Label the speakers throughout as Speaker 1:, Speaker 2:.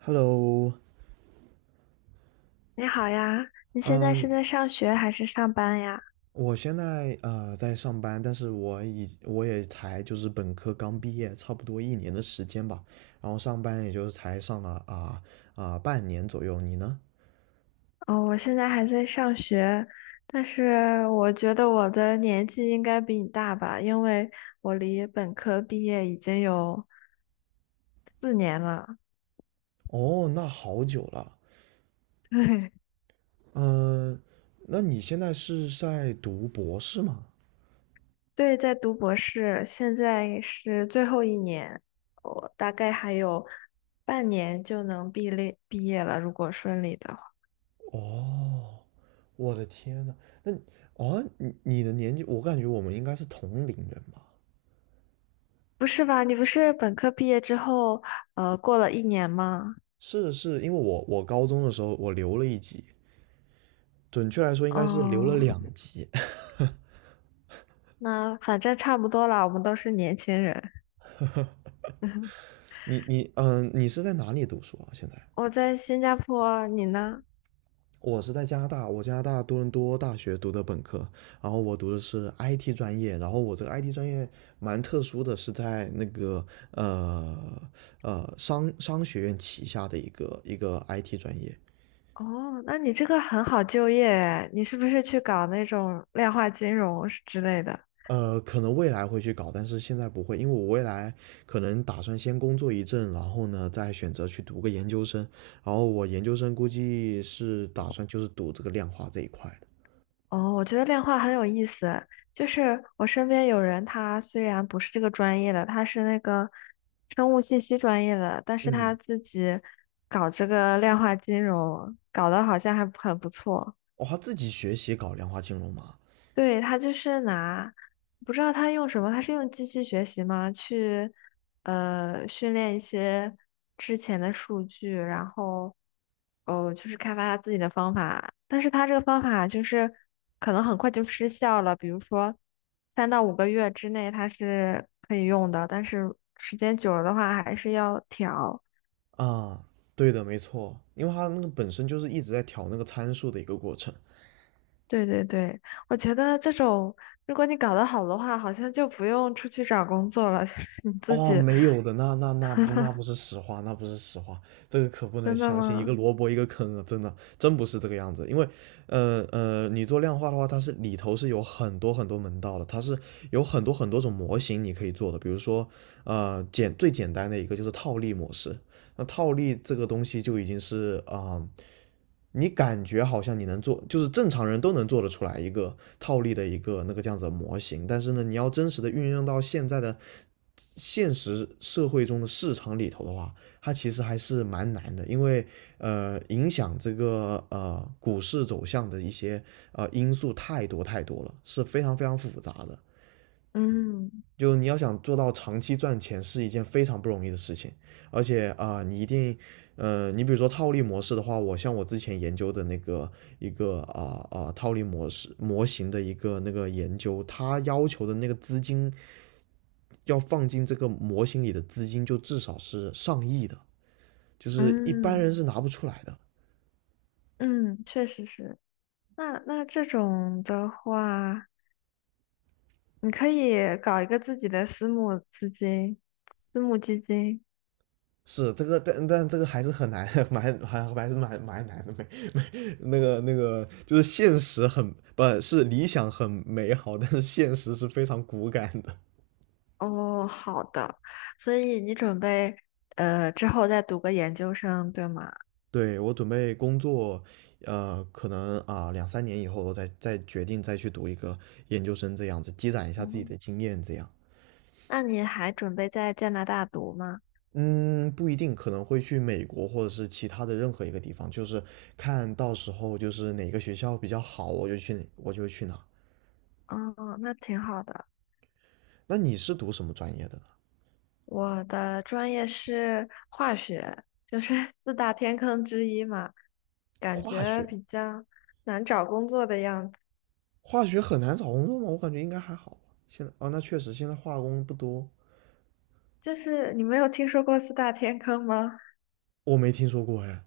Speaker 1: Hello，
Speaker 2: 你好呀，你现在
Speaker 1: 嗯，
Speaker 2: 是在上学还是上班呀？
Speaker 1: 我现在在上班，但是我也才就是本科刚毕业，差不多一年的时间吧，然后上班也就才上了半年左右。你呢？
Speaker 2: 哦，我现在还在上学，但是我觉得我的年纪应该比你大吧，因为我离本科毕业已经有4年了。
Speaker 1: 哦，那好久了。
Speaker 2: 对，
Speaker 1: 嗯，那你现在是在读博士吗？
Speaker 2: 对，在读博士，现在是最后一年，我大概还有半年就能毕业了，如果顺利的话。
Speaker 1: 哦，我的天呐，那哦，你的年纪，我感觉我们应该是同龄人吧？
Speaker 2: 不是吧？你不是本科毕业之后，过了一年吗？
Speaker 1: 是是，因为我高中的时候我留了一级，准确来说应该是留了
Speaker 2: 哦。
Speaker 1: 两级。
Speaker 2: 那反正差不多了，我们都是年轻人。
Speaker 1: 你你是在哪里读书啊？现在
Speaker 2: 我在新加坡，你呢？
Speaker 1: 我是在加拿大，我加拿大多伦多大学读的本科，然后我读的是 IT 专业，然后我这个 IT 专业蛮特殊的，是在那个呃商学院旗下的一个 IT 专业，
Speaker 2: 哦，那你这个很好就业诶，你是不是去搞那种量化金融是之类的？
Speaker 1: 可能未来会去搞，但是现在不会，因为我未来可能打算先工作一阵，然后呢，再选择去读个研究生，然后我研究生估计是打算就是读这个量化这一块的。
Speaker 2: 哦，我觉得量化很有意思，就是我身边有人，他虽然不是这个专业的，他是那个生物信息专业的，但是他
Speaker 1: 嗯，
Speaker 2: 自己搞这个量化金融，搞得好像还很不错。
Speaker 1: 哦，他自己学习搞量化金融嘛？
Speaker 2: 对，他就是拿，不知道他用什么，他是用机器学习吗？去，训练一些之前的数据，然后，哦，就是开发他自己的方法。但是他这个方法就是可能很快就失效了，比如说3到5个月之内他是可以用的，但是时间久了的话还是要调。
Speaker 1: 啊，对的，没错，因为他那个本身就是一直在调那个参数的一个过程。
Speaker 2: 对对对，我觉得这种如果你搞得好的话，好像就不用出去找工作了，你自
Speaker 1: 哦，
Speaker 2: 己。
Speaker 1: 没有的，那那那不那不是实话，那不是实话，这个可不能
Speaker 2: 真的
Speaker 1: 相信，一个
Speaker 2: 吗？
Speaker 1: 萝卜一个坑啊，真的，真不是这个样子。因为，你做量化的话，它是里头是有很多很多门道的，它是有很多很多种模型你可以做的。比如说，最简单的一个就是套利模式，那套利这个东西就已经是你感觉好像你能做，就是正常人都能做得出来一个套利的一个那个这样子的模型，但是呢，你要真实的运用到现在的现实社会中的市场里头的话，它其实还是蛮难的，因为影响这个股市走向的一些因素太多太多了，是非常非常复杂的。
Speaker 2: 嗯
Speaker 1: 就你要想做到长期赚钱是一件非常不容易的事情，而且你一定，你比如说套利模式的话，像我之前研究的那个一个套利模型的一个那个研究，它要求的那个资金要放进这个模型里的资金就至少是上亿的，就是一般
Speaker 2: 嗯
Speaker 1: 人是拿不出来的。
Speaker 2: 嗯，确实是。那这种的话，你可以搞一个自己的私募基金。
Speaker 1: 是这个，但这个还是很难，还是蛮难的，那个就是现实很不是理想很美好，但是现实是非常骨感的。
Speaker 2: 哦，好的。所以你准备之后再读个研究生，对吗？
Speaker 1: 对我准备工作，可能两三年以后我再决定再去读一个研究生这样子，积攒一下自己的
Speaker 2: 哦，
Speaker 1: 经验这样。
Speaker 2: 那你还准备在加拿大读吗？
Speaker 1: 嗯，不一定，可能会去美国或者是其他的任何一个地方，就是看到时候就是哪个学校比较好，我就去哪我就去哪。
Speaker 2: 哦，那挺好的。
Speaker 1: 那你是读什么专业的呢？
Speaker 2: 我的专业是化学，就是 四大天坑之一嘛，感
Speaker 1: 化
Speaker 2: 觉
Speaker 1: 学。
Speaker 2: 比较难找工作的样子。
Speaker 1: 化学很难找工作吗？我感觉应该还好吧。现在啊，那确实现在化工不多，
Speaker 2: 就是你没有听说过四大天坑吗？
Speaker 1: 我没听说过哎。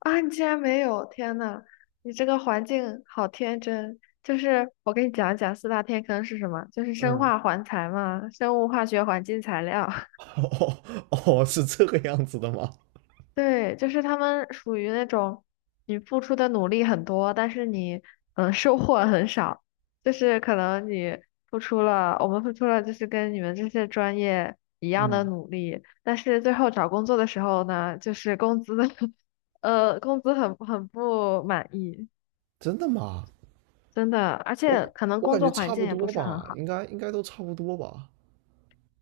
Speaker 2: 啊，你竟然没有！天呐，你这个环境好天真。就是我给你讲一讲四大天坑是什么，就是生
Speaker 1: 嗯
Speaker 2: 化环材嘛，生物化学环境材料。
Speaker 1: 哦哦，是这个样子的吗？
Speaker 2: 对，就是他们属于那种你付出的努力很多，但是你收获很少，就是可能你付出了，我们付出了就是跟你们这些专业一样的
Speaker 1: 嗯，
Speaker 2: 努力，但是最后找工作的时候呢，就是工资 工资很不满意，
Speaker 1: 真的吗？
Speaker 2: 真的，而
Speaker 1: 我
Speaker 2: 且可能
Speaker 1: 我
Speaker 2: 工
Speaker 1: 感
Speaker 2: 作
Speaker 1: 觉
Speaker 2: 环
Speaker 1: 差
Speaker 2: 境
Speaker 1: 不
Speaker 2: 也不
Speaker 1: 多
Speaker 2: 是很
Speaker 1: 吧，
Speaker 2: 好。
Speaker 1: 应该应该都差不多吧。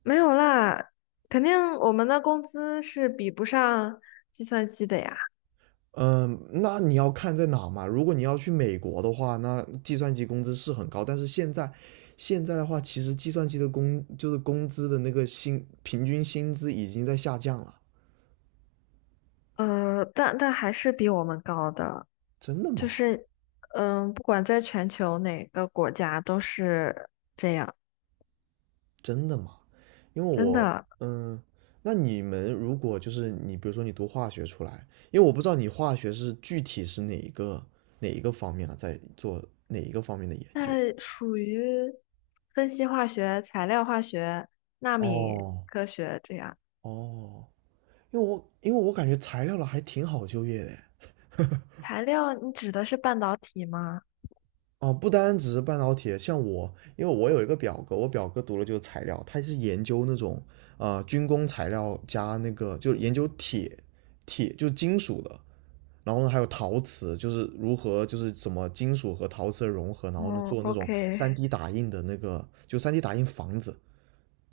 Speaker 2: 没有啦，肯定我们的工资是比不上计算机的呀。
Speaker 1: 嗯，那你要看在哪嘛？如果你要去美国的话，那计算机工资是很高，但是现在的话，其实计算机的就是工资的那个平均薪资已经在下降了。
Speaker 2: 但还是比我们高的，
Speaker 1: 真的
Speaker 2: 就
Speaker 1: 吗？
Speaker 2: 是，不管在全球哪个国家都是这样，
Speaker 1: 真的吗？因为
Speaker 2: 真
Speaker 1: 我，
Speaker 2: 的。
Speaker 1: 嗯，那你们如果就是你，比如说你读化学出来，因为我不知道你化学是具体是哪一个哪一个方面啊，在做哪一个方面的研究？
Speaker 2: 那属于分析化学、材料化学、纳米
Speaker 1: 哦
Speaker 2: 科学这样。
Speaker 1: 哦，因为我感觉材料了还挺好就业的诶，
Speaker 2: 材料，你指的是半导体吗？
Speaker 1: 哦，不单只是半导体，像我，因为我有一个表哥，我表哥读了就是材料，他是研究那种军工材料加那个就是研究铁就是金属的，然后呢还有陶瓷，就是如何就是什么金属和陶瓷的融合，然后呢
Speaker 2: 嗯
Speaker 1: 做那种
Speaker 2: ，OK。
Speaker 1: 3D 打印的那个，就 3D 打印房子。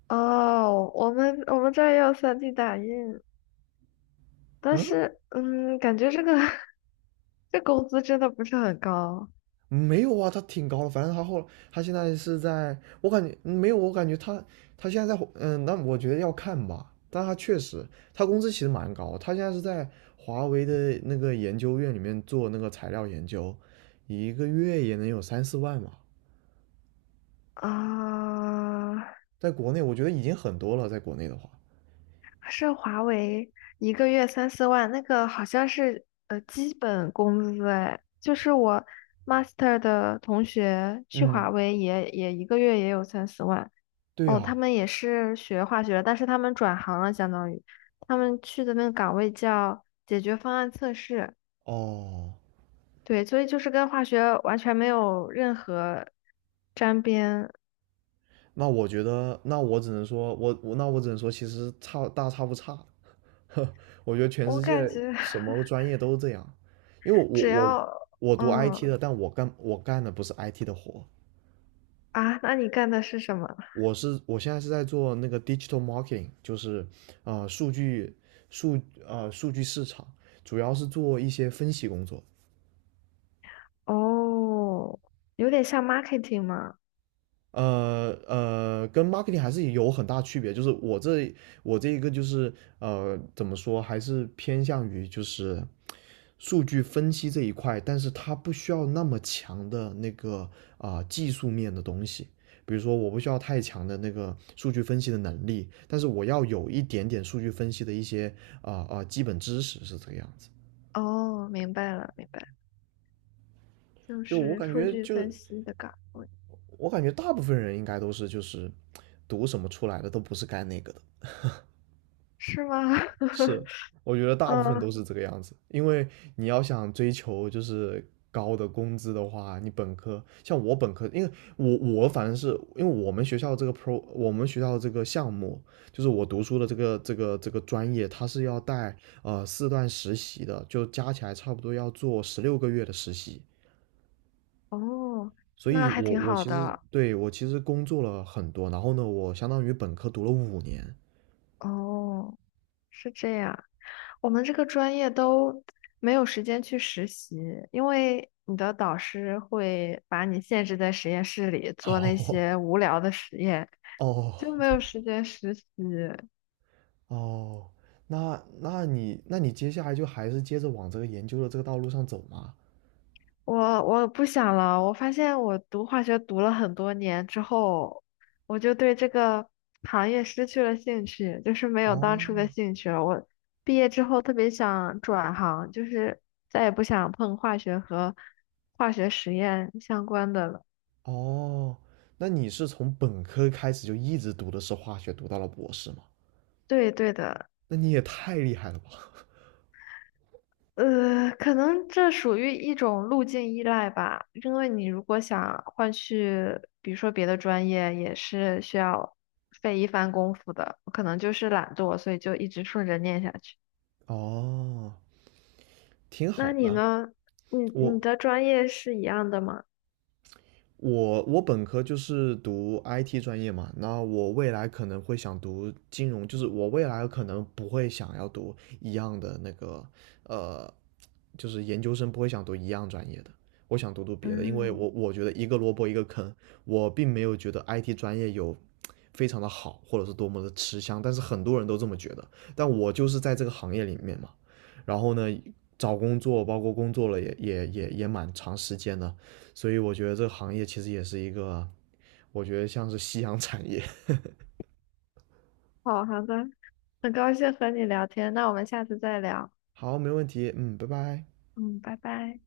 Speaker 2: 哦，我们这儿也有 3D 打印，但
Speaker 1: 嗯，
Speaker 2: 是，感觉这个 这工资真的不是很高
Speaker 1: 没有啊，他挺高的，反正他现在是在，我感觉没有，我感觉他现在在，嗯，那我觉得要看吧，但他确实他工资其实蛮高，他现在是在华为的那个研究院里面做那个材料研究，一个月也能有三四万吧，
Speaker 2: 啊。
Speaker 1: 在国内我觉得已经很多了，在国内的话，
Speaker 2: 是华为一个月三四万，那个好像是基本工资哎，就是我 master 的同学去华
Speaker 1: 嗯，
Speaker 2: 为也一个月也有三四万
Speaker 1: 对
Speaker 2: 哦，他
Speaker 1: 啊，
Speaker 2: 们也是学化学的但是他们转行了，相当于他们去的那个岗位叫解决方案测试，
Speaker 1: 哦，
Speaker 2: 对，所以就是跟化学完全没有任何沾边，
Speaker 1: 那我觉得，那我只能说，我只能说，其实差不差。我觉得全
Speaker 2: 我
Speaker 1: 世界
Speaker 2: 感觉
Speaker 1: 什么 专业都是这样，因为我
Speaker 2: 只
Speaker 1: 我
Speaker 2: 要
Speaker 1: 我读 IT
Speaker 2: 嗯
Speaker 1: 的，但我干的不是 IT 的活，
Speaker 2: 那你干的是什么？
Speaker 1: 我现在是在做那个 digital marketing，就是啊数据数数据市场，主要是做一些分析工作。
Speaker 2: 哦，有点像 marketing 吗？
Speaker 1: 跟 marketing 还是有很大区别，就是我这一个就是怎么说，还是偏向于就是。数据分析这一块，但是它不需要那么强的那个技术面的东西。比如说，我不需要太强的那个数据分析的能力，但是我要有一点点数据分析的一些基本知识是这个样子。
Speaker 2: 哦，明白了，明白了就
Speaker 1: 就我
Speaker 2: 是
Speaker 1: 感
Speaker 2: 数
Speaker 1: 觉
Speaker 2: 据
Speaker 1: 就，就
Speaker 2: 分析的岗位，
Speaker 1: 我感觉大部分人应该都是就是读什么出来的都不是干那个的。
Speaker 2: 是吗？
Speaker 1: 是，我觉得大部分都
Speaker 2: 嗯，
Speaker 1: 是这个样子，因为你要想追求就是高的工资的话，你本科像我本科，因为我反正是因为我们学校这个 我们学校这个项目就是我读书的这个专业，它是要带四段实习的，就加起来差不多要做16个月的实习。
Speaker 2: 哦，
Speaker 1: 所
Speaker 2: 那
Speaker 1: 以
Speaker 2: 还
Speaker 1: 我，
Speaker 2: 挺
Speaker 1: 我
Speaker 2: 好
Speaker 1: 其实
Speaker 2: 的。
Speaker 1: 对我其实工作了很多，然后呢，我相当于本科读了5年。
Speaker 2: 哦，是这样，我们这个专业都没有时间去实习，因为你的导师会把你限制在实验室里做那 些无聊的实验，
Speaker 1: 哦
Speaker 2: 就没
Speaker 1: 哦，
Speaker 2: 有时间实习。
Speaker 1: 哦，那你接下来就还是接着往这个研究的这个道路上走吗？
Speaker 2: 我不想了，我发现我读化学读了很多年之后，我就对这个行业失去了兴趣，就是没有当初
Speaker 1: 哦，
Speaker 2: 的兴趣了。我毕业之后特别想转行，就是再也不想碰化学和化学实验相关的了。
Speaker 1: 哦，那你是从本科开始就一直读的是化学，读到了博士吗？
Speaker 2: 对对的，
Speaker 1: 那你也太厉害了吧！
Speaker 2: 可能这属于一种路径依赖吧，因为你如果想换去，比如说别的专业，也是需要费一番功夫的。我可能就是懒惰，所以就一直顺着念下去。
Speaker 1: 哦，挺
Speaker 2: 那
Speaker 1: 好的。
Speaker 2: 你呢？你
Speaker 1: 嗯
Speaker 2: 你
Speaker 1: 我
Speaker 2: 的专业是一样的吗？
Speaker 1: 我本科就是读 IT 专业嘛，那我未来可能会想读金融，就是我未来可能不会想要读一样的那个呃就是研究生不会想读一样专业的，我想读读别的，因为
Speaker 2: 嗯，
Speaker 1: 我觉得一个萝卜一个坑，我并没有觉得 IT 专业有非常的好，或者是多么的吃香，但是很多人都这么觉得，但我就是在这个行业里面嘛，然后呢，找工作包括工作了也蛮长时间的，所以我觉得这个行业其实也是一个，我觉得像是夕阳产业。
Speaker 2: 好好的，很高兴和你聊天，那我们下次再聊。
Speaker 1: 好，没问题，嗯，拜拜。
Speaker 2: 嗯，拜拜。